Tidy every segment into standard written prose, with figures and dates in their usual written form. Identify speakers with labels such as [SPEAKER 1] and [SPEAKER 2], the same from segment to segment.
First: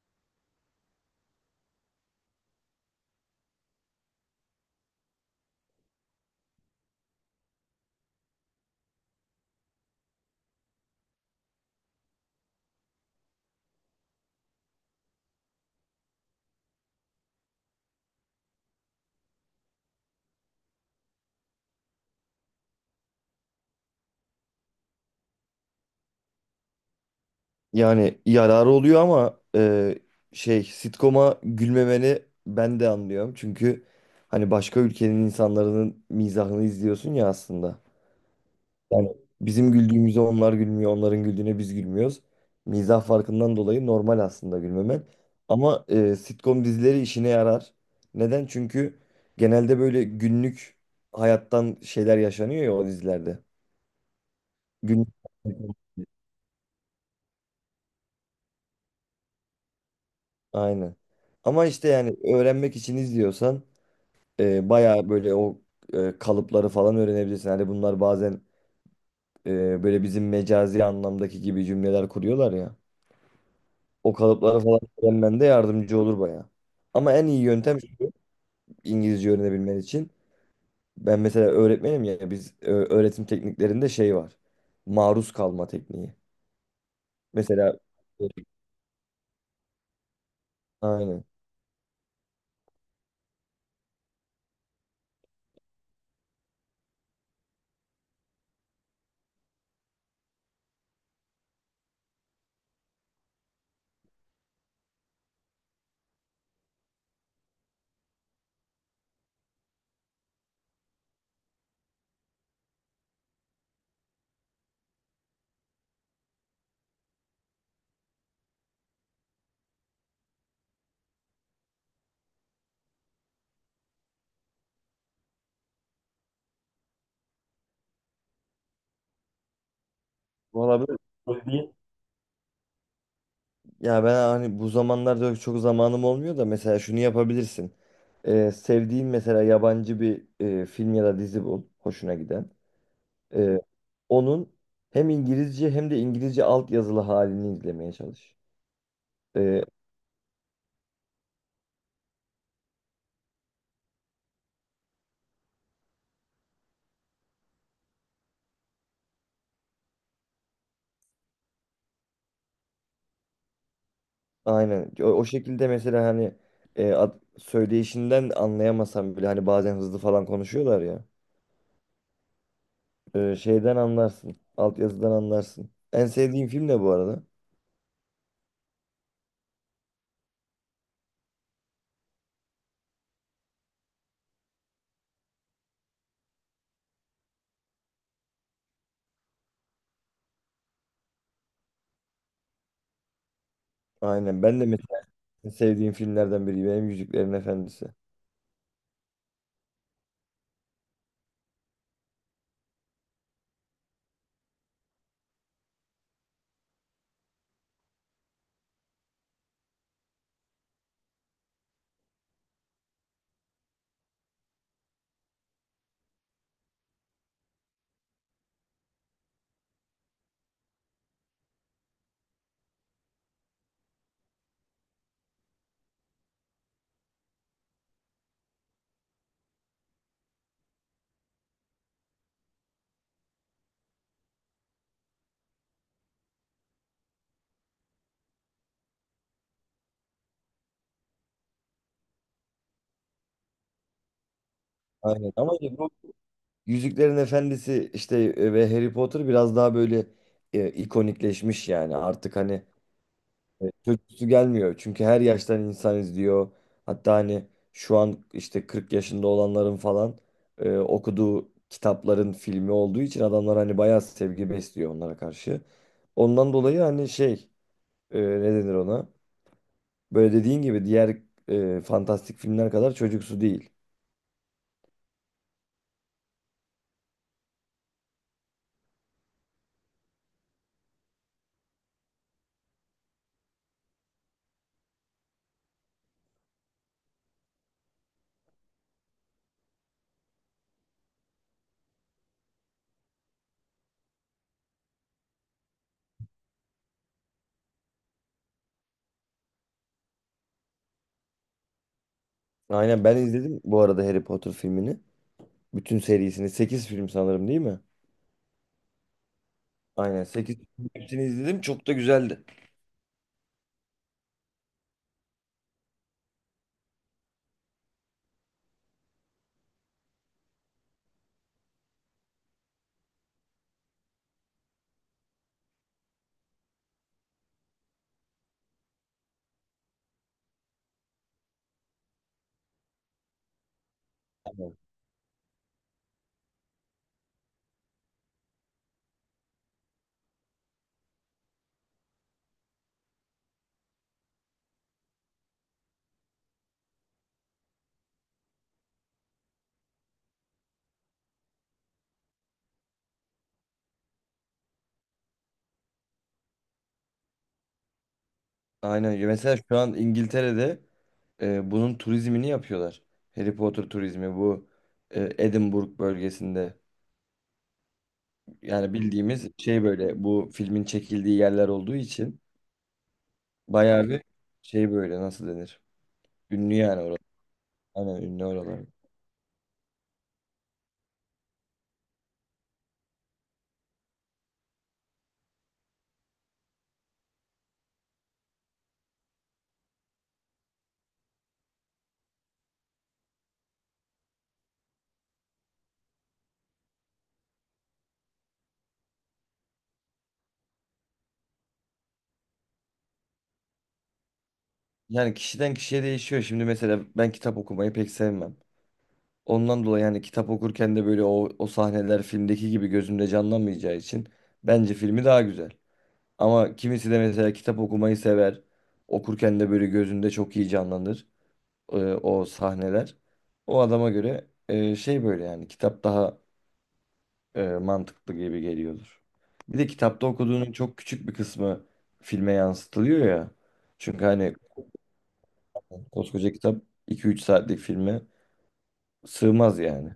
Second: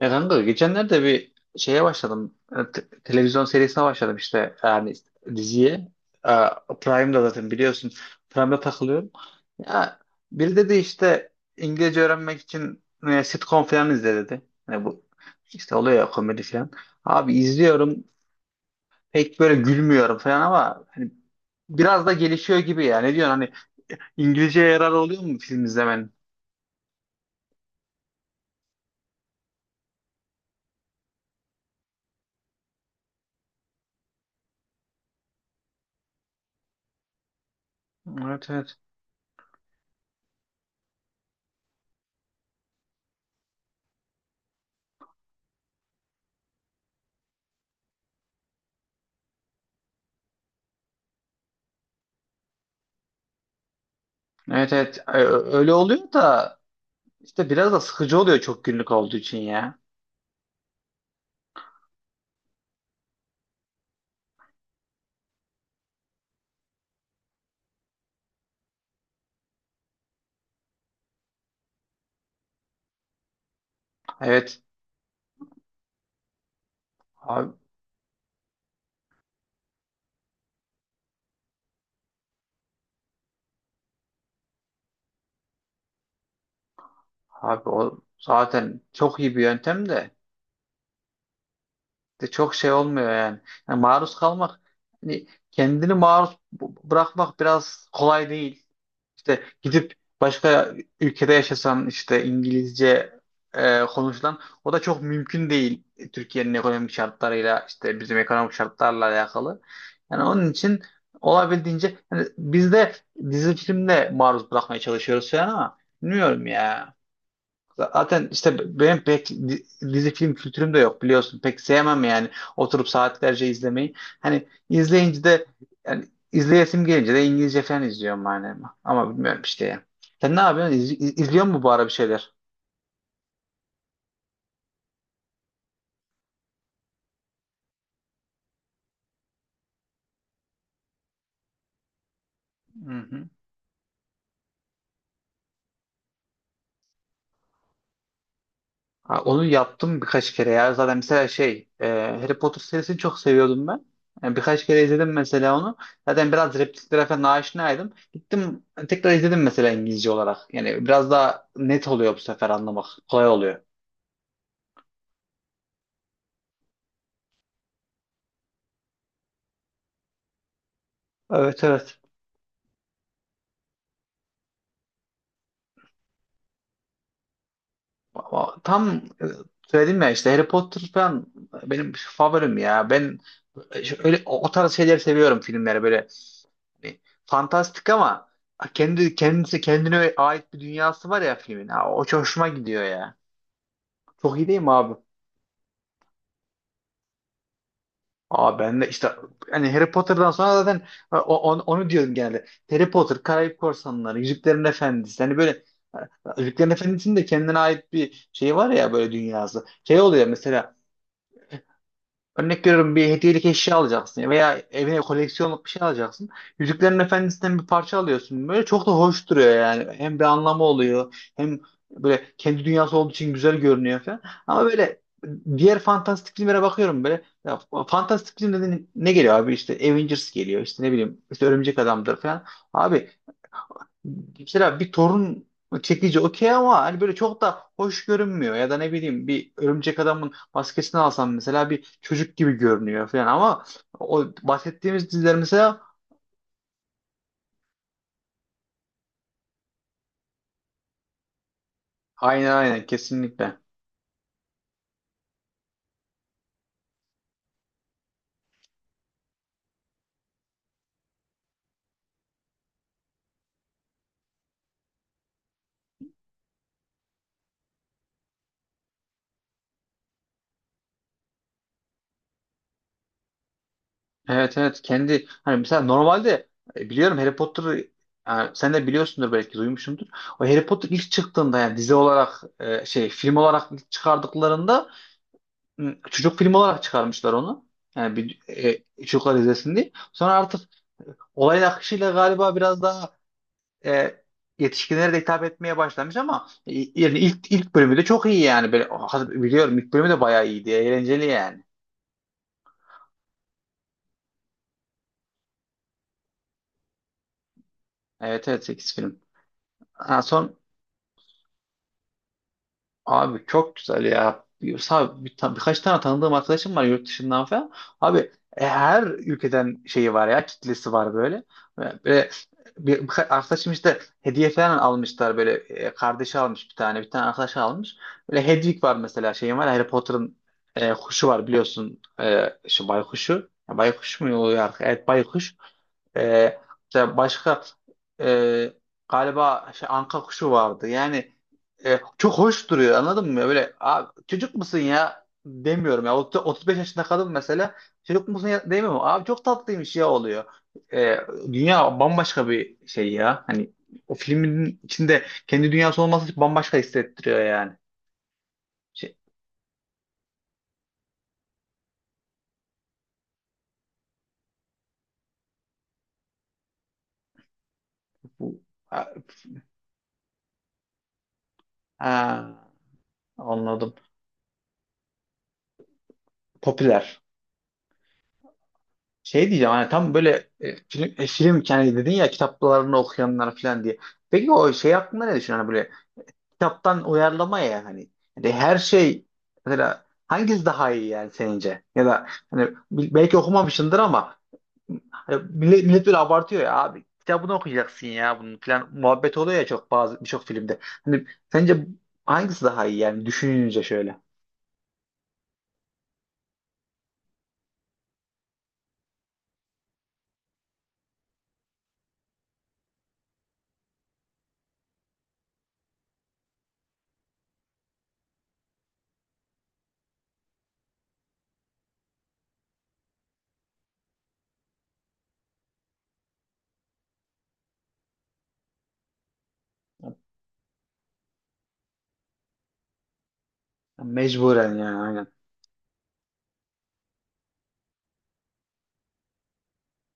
[SPEAKER 1] Ya kanka geçenlerde bir şeye başladım. Televizyon serisine başladım işte yani diziye. E, Prime'da zaten biliyorsun. Prime'da takılıyorum. Ya biri dedi işte İngilizce öğrenmek için sitcom falan izle dedi. Yani bu işte oluyor ya komedi falan. Abi izliyorum, pek böyle gülmüyorum falan ama hani biraz da gelişiyor gibi ya. Ne diyorsun hani, İngilizceye yarar oluyor mu film izlemenin?
[SPEAKER 2] Yani yararı oluyor ama sitcom'a gülmemeni ben de anlıyorum. Çünkü hani başka ülkenin insanların mizahını izliyorsun ya aslında.
[SPEAKER 1] Evet, evet.
[SPEAKER 2] Yani bizim güldüğümüze onlar gülmüyor, onların güldüğüne biz gülmüyoruz. Mizah farkından dolayı normal aslında gülmemen. Ama sitcom dizileri işine yarar. Neden? Çünkü genelde böyle günlük hayattan şeyler yaşanıyor ya o dizilerde.
[SPEAKER 1] Evet, evet.
[SPEAKER 2] Günlük.
[SPEAKER 1] Öyle oluyor da İşte biraz da sıkıcı oluyor çok günlük olduğu için ya.
[SPEAKER 2] Aynen. Ama işte yani öğrenmek için izliyorsan bayağı böyle kalıpları falan öğrenebilirsin. Hani bunlar bazen böyle bizim mecazi anlamdaki gibi cümleler kuruyorlar ya. O kalıpları
[SPEAKER 1] Evet
[SPEAKER 2] falan öğrenmen de yardımcı olur bayağı. Ama en iyi
[SPEAKER 1] abi,
[SPEAKER 2] yöntem şu İngilizce öğrenebilmen için. Ben mesela öğretmenim ya biz öğretim tekniklerinde şey var. Maruz kalma tekniği.
[SPEAKER 1] abi
[SPEAKER 2] Mesela
[SPEAKER 1] o zaten çok iyi bir yöntem de
[SPEAKER 2] aynen.
[SPEAKER 1] çok şey olmuyor yani. Yani maruz kalmak, hani kendini maruz bırakmak biraz kolay değil. İşte gidip başka ülkede yaşasan işte İngilizce konuşulan, o da çok mümkün değil. Türkiye'nin ekonomik şartlarıyla, işte bizim ekonomik şartlarla alakalı. Yani onun için olabildiğince hani biz de dizi filmle maruz bırakmaya çalışıyoruz falan ama bilmiyorum ya. Zaten işte benim pek dizi film kültürüm de yok, biliyorsun. Pek sevmem yani oturup saatlerce izlemeyi. Hani izleyince de, yani izleyesim gelince de İngilizce falan izliyorum yani. Ama bilmiyorum işte ya. Sen ne yapıyorsun?
[SPEAKER 2] Olabilir.
[SPEAKER 1] İzliyor musun bu ara bir şeyler?
[SPEAKER 2] Ya ben hani bu zamanlarda çok zamanım olmuyor da mesela şunu yapabilirsin. Sevdiğin mesela yabancı bir film ya da dizi bul hoşuna giden.
[SPEAKER 1] Hı hı.
[SPEAKER 2] Ee, Onun hem İngilizce hem de İngilizce altyazılı halini izlemeye çalış.
[SPEAKER 1] Ha, onu
[SPEAKER 2] Ee,
[SPEAKER 1] yaptım birkaç kere ya. Zaten mesela şey, Harry Potter serisini çok seviyordum ben. Yani birkaç kere izledim mesela onu. Zaten biraz repliklere falan aşinaydım. Gittim tekrar izledim mesela İngilizce olarak. Yani biraz daha net oluyor bu sefer anlamak. Kolay oluyor.
[SPEAKER 2] aynen o şekilde mesela hani söyleyişinden anlayamasam bile hani bazen hızlı falan konuşuyorlar ya.
[SPEAKER 1] Evet, evet.
[SPEAKER 2] Şeyden anlarsın. Altyazıdan anlarsın. En sevdiğim film ne bu arada?
[SPEAKER 1] Ama tam söyledim ya işte, Harry Potter falan benim favorim ya. Ben öyle o tarz şeyler seviyorum, filmleri böyle. Hani fantastik ama kendine ait bir dünyası var ya filmin. Ha, o çok hoşuma gidiyor ya. Çok
[SPEAKER 2] Aynen
[SPEAKER 1] iyi değil
[SPEAKER 2] ben de
[SPEAKER 1] mi abi?
[SPEAKER 2] mesela en sevdiğim filmlerden biri benim Yüzüklerin Efendisi.
[SPEAKER 1] Aa, ben de işte hani Harry Potter'dan sonra zaten onu diyorum genelde. Harry Potter, Karayip Korsanları, Yüzüklerin Efendisi. Hani böyle Yüzüklerin Efendisi'nin de kendine ait bir şey var ya, böyle dünyası. Şey oluyor mesela, örnek veriyorum, bir hediyelik eşya alacaksın veya evine koleksiyonluk bir şey alacaksın. Yüzüklerin Efendisi'nden bir parça alıyorsun. Böyle çok da hoş duruyor yani. Hem bir anlamı oluyor, hem böyle kendi dünyası olduğu için güzel görünüyor falan. Ama böyle diğer fantastik filmlere bakıyorum böyle. Ya, fantastik film dediğin ne geliyor abi? İşte Avengers geliyor, işte ne bileyim, işte Örümcek Adam'dır falan. Abi, mesela bir torun çekici okey, ama hani böyle çok da hoş görünmüyor. Ya da ne bileyim, bir örümcek adamın maskesini alsam mesela, bir çocuk gibi görünüyor falan. Ama o bahsettiğimiz
[SPEAKER 2] Aynen.
[SPEAKER 1] diziler
[SPEAKER 2] Ama işte
[SPEAKER 1] mesela,
[SPEAKER 2] bu Yüzüklerin Efendisi işte ve Harry Potter biraz daha böyle ikonikleşmiş yani. Artık
[SPEAKER 1] aynen
[SPEAKER 2] hani
[SPEAKER 1] aynen, kesinlikle.
[SPEAKER 2] çocuksu gelmiyor. Çünkü her yaştan insan izliyor. Hatta hani şu an işte 40 yaşında olanların falan okuduğu kitapların filmi olduğu için adamlar hani bayağı sevgi besliyor onlara karşı. Ondan dolayı hani ne denir ona? Böyle dediğin gibi diğer fantastik filmler kadar çocuksu değil.
[SPEAKER 1] Evet evet, kendi hani mesela normalde biliyorum Harry Potter'ı, yani sen de biliyorsundur, belki duymuşsundur. O Harry Potter ilk çıktığında, yani dizi olarak şey, film olarak ilk çıkardıklarında çocuk filmi olarak çıkarmışlar onu. Yani bir çocuklar izlesin diye. Sonra artık olayın akışıyla galiba biraz daha e, yetişkinlere de hitap etmeye başlamış ama yani ilk bölümü de çok iyi yani. Böyle, biliyorum ilk bölümü de bayağı iyiydi. Eğlenceli yani.
[SPEAKER 2] Aynen ben izledim bu arada Harry Potter filmini. Bütün serisini. 8 film sanırım değil mi?
[SPEAKER 1] Evet evet, 8 film. Ha,
[SPEAKER 2] Aynen
[SPEAKER 1] son.
[SPEAKER 2] 8 film hepsini izledim. Çok da güzeldi.
[SPEAKER 1] Abi çok güzel ya. Birkaç tane tanıdığım arkadaşım var yurt dışından falan. Abi, her ülkeden şeyi var ya, kitlesi var böyle. Böyle bir, birkaç arkadaşım işte hediye falan almışlar. Böyle kardeşi almış, bir tane, bir tane arkadaş almış. Böyle Hedwig var mesela, şeyim var, Harry Potter'ın kuşu var biliyorsun, şu baykuşu. Ya baykuş mu oluyor?
[SPEAKER 2] Aynen.
[SPEAKER 1] Evet, baykuş. Ee, işte başka e, galiba şey, anka kuşu vardı. Yani çok hoş duruyor, anladın mı? Böyle abi, çocuk musun ya demiyorum ya. 35 yaşında kadın mesela, çocuk musun ya demiyorum. Abi, çok tatlıymış ya oluyor. Ee, Dünya bambaşka bir şey ya. Hani o filmin içinde kendi dünyası olması bambaşka hissettiriyor yani. Şey,
[SPEAKER 2] Aynen. Mesela şu an İngiltere'de bunun turizmini yapıyorlar. Harry Potter turizmi bu Edinburgh bölgesinde.
[SPEAKER 1] bu,
[SPEAKER 2] Yani
[SPEAKER 1] ha,
[SPEAKER 2] bildiğimiz şey böyle bu filmin çekildiği yerler olduğu için
[SPEAKER 1] ha, anladım.
[SPEAKER 2] bayağı bir şey böyle nasıl denir? Ünlü yani oralar.
[SPEAKER 1] Popüler.
[SPEAKER 2] Aynen ünlü oralar.
[SPEAKER 1] Şey diyeceğim, hani tam böyle film, film, yani dedin ya kitaplarını okuyanlar falan diye. Peki o şey hakkında ne düşünüyorsun? Hani böyle kitaptan uyarlama ya hani. Yani her şey mesela, hangisi daha iyi yani senince? Ya da hani belki okumamışsındır ama hani millet böyle abartıyor ya abi. Kitabını okuyacaksın ya bunun falan muhabbet oluyor ya çok, bazı birçok filmde. Hani sence hangisi daha iyi yani düşününce şöyle.
[SPEAKER 2] Yani kişiden kişiye değişiyor. Şimdi mesela ben kitap okumayı pek sevmem. Ondan dolayı yani kitap okurken de böyle o sahneler filmdeki gibi gözümde canlanmayacağı için bence filmi daha güzel. Ama kimisi de mesela kitap okumayı sever. Okurken de böyle gözünde çok iyi canlanır o sahneler. O adama göre böyle yani kitap daha mantıklı gibi geliyordur. Bir de kitapta okuduğunun çok küçük bir kısmı filme yansıtılıyor ya. Çünkü hani
[SPEAKER 1] Mecburen yani, aynen.
[SPEAKER 2] koskoca kitap 2 3 saatlik filme sığmaz yani.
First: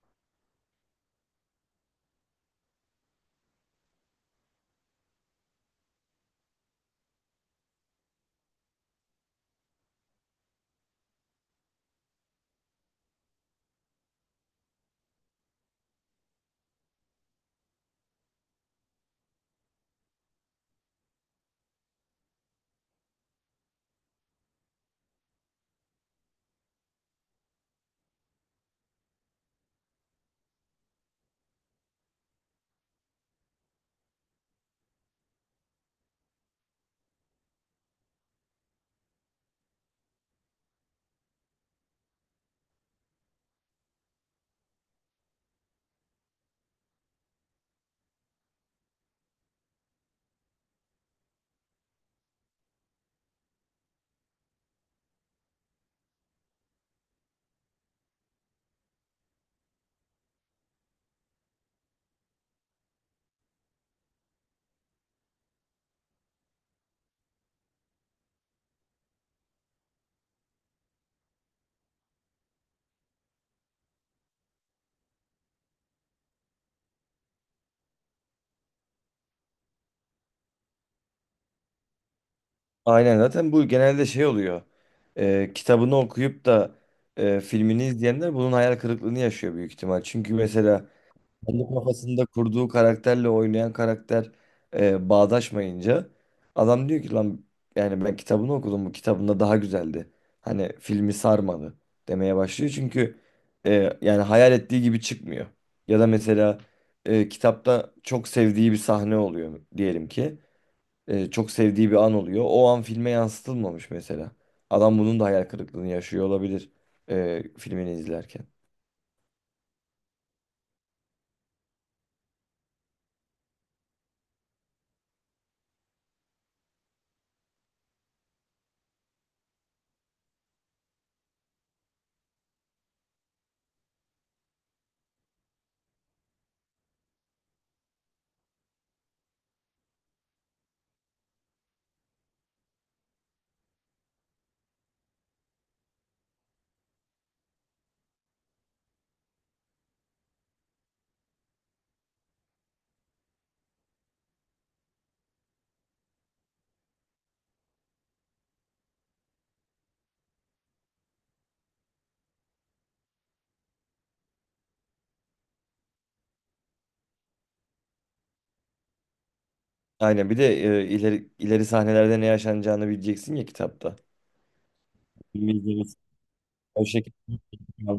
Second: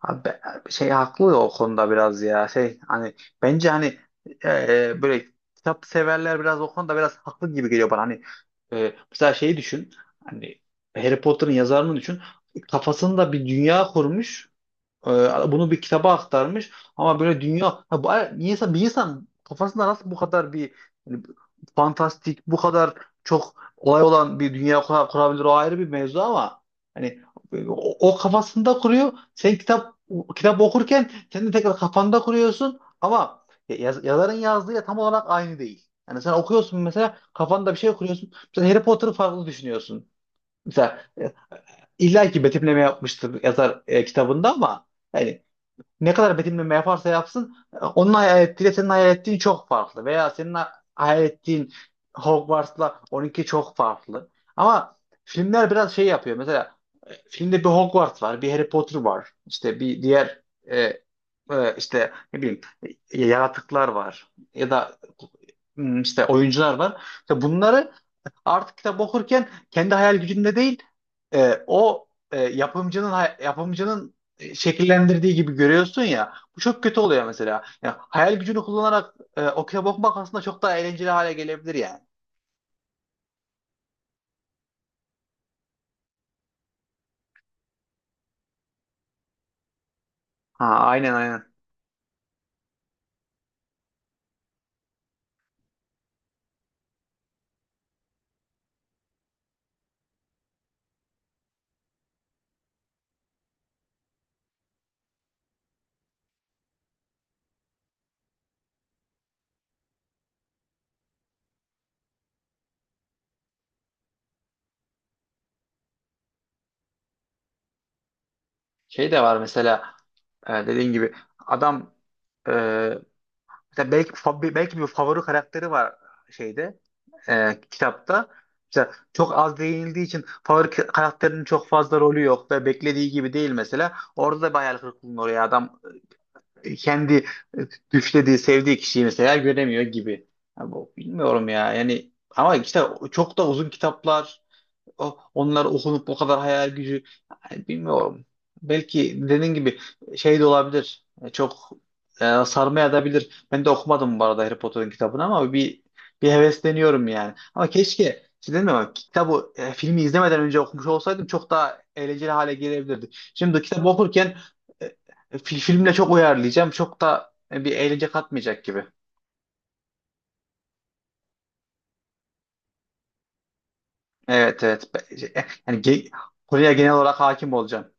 [SPEAKER 1] Abi şey haklı ya o konuda biraz ya, şey hani, bence hani böyle kitap severler biraz o konuda biraz haklı gibi geliyor bana. Hani mesela şeyi düşün, hani Harry Potter'ın yazarını düşün, kafasında bir dünya kurmuş. Bunu bir kitaba aktarmış ama böyle dünya, bir insan kafasında nasıl bu kadar bir, hani, fantastik, bu kadar çok olay olan bir dünya kurabilir, o ayrı bir mevzu. Ama hani o kafasında kuruyor, sen kitap okurken sen de tekrar kafanda kuruyorsun, ama yazarın yazdığı tam olarak aynı değil. Yani sen okuyorsun mesela, kafanda bir şey kuruyorsun. Mesela Harry Potter'ı farklı düşünüyorsun. Mesela illa ki betimleme yapmıştır yazar kitabında, ama yani ne kadar betimleme yaparsa yapsın onun hayal ettiğiyle senin hayal ettiğin çok farklı. Veya senin hayal ettiğin Hogwarts'la onunki çok farklı. Ama filmler biraz şey yapıyor. Mesela filmde bir Hogwarts var, bir Harry Potter var. İşte bir diğer e, işte ne bileyim, yaratıklar var, ya da işte oyuncular var. İşte bunları artık kitap okurken kendi hayal gücünde değil, o yapımcının, yapımcının şekillendirdiği gibi görüyorsun ya. Bu çok kötü oluyor mesela. Ya, hayal gücünü kullanarak okey bakmak aslında çok daha eğlenceli hale gelebilir yani.
[SPEAKER 2] Aynen zaten bu genelde şey oluyor. Kitabını okuyup da filmini izleyenler bunun hayal kırıklığını yaşıyor büyük ihtimal. Çünkü mesela
[SPEAKER 1] Ha, aynen aynen.
[SPEAKER 2] kendi kafasında kurduğu karakterle oynayan karakter bağdaşmayınca adam diyor ki lan yani ben kitabını okudum bu kitabında daha güzeldi. Hani filmi sarmadı demeye başlıyor çünkü yani hayal ettiği gibi çıkmıyor. Ya da mesela kitapta çok sevdiği bir sahne oluyor diyelim ki. E, çok sevdiği bir an oluyor. O an filme yansıtılmamış mesela. Adam bunun da hayal kırıklığını yaşıyor olabilir filmini izlerken.
[SPEAKER 1] Şey de var mesela, dediğin gibi, adam e, mesela belki belki bir favori karakteri var şeyde, kitapta. Mesela çok az değinildiği için favori karakterinin çok fazla rolü yok ve beklediği gibi değil mesela. Orada da bir hayal kırıklığına uğruyor adam. Kendi düşlediği, sevdiği kişiyi mesela göremiyor gibi. Ya bu, bilmiyorum ya. Yani ama işte çok da uzun kitaplar, onlar okunup bu kadar hayal gücü, yani bilmiyorum. Belki dediğin gibi şey de olabilir. Çok sarmaya da bilir. Ben de okumadım bu arada Harry Potter'ın kitabını, ama bir hevesleniyorum yani. Ama keşke, işte dedim ama, kitabı filmi izlemeden önce okumuş olsaydım çok daha eğlenceli hale gelebilirdi. Şimdi kitabı okurken e, filmle çok uyarlayacağım. Çok da bir eğlence katmayacak gibi.
[SPEAKER 2] Aynen bir de ileri sahnelerde ne yaşanacağını bileceksin ya kitapta.
[SPEAKER 1] Evet, evet. Yani
[SPEAKER 2] İzleriz.
[SPEAKER 1] konuya
[SPEAKER 2] O
[SPEAKER 1] genel olarak
[SPEAKER 2] şekilde.
[SPEAKER 1] hakim olacağım.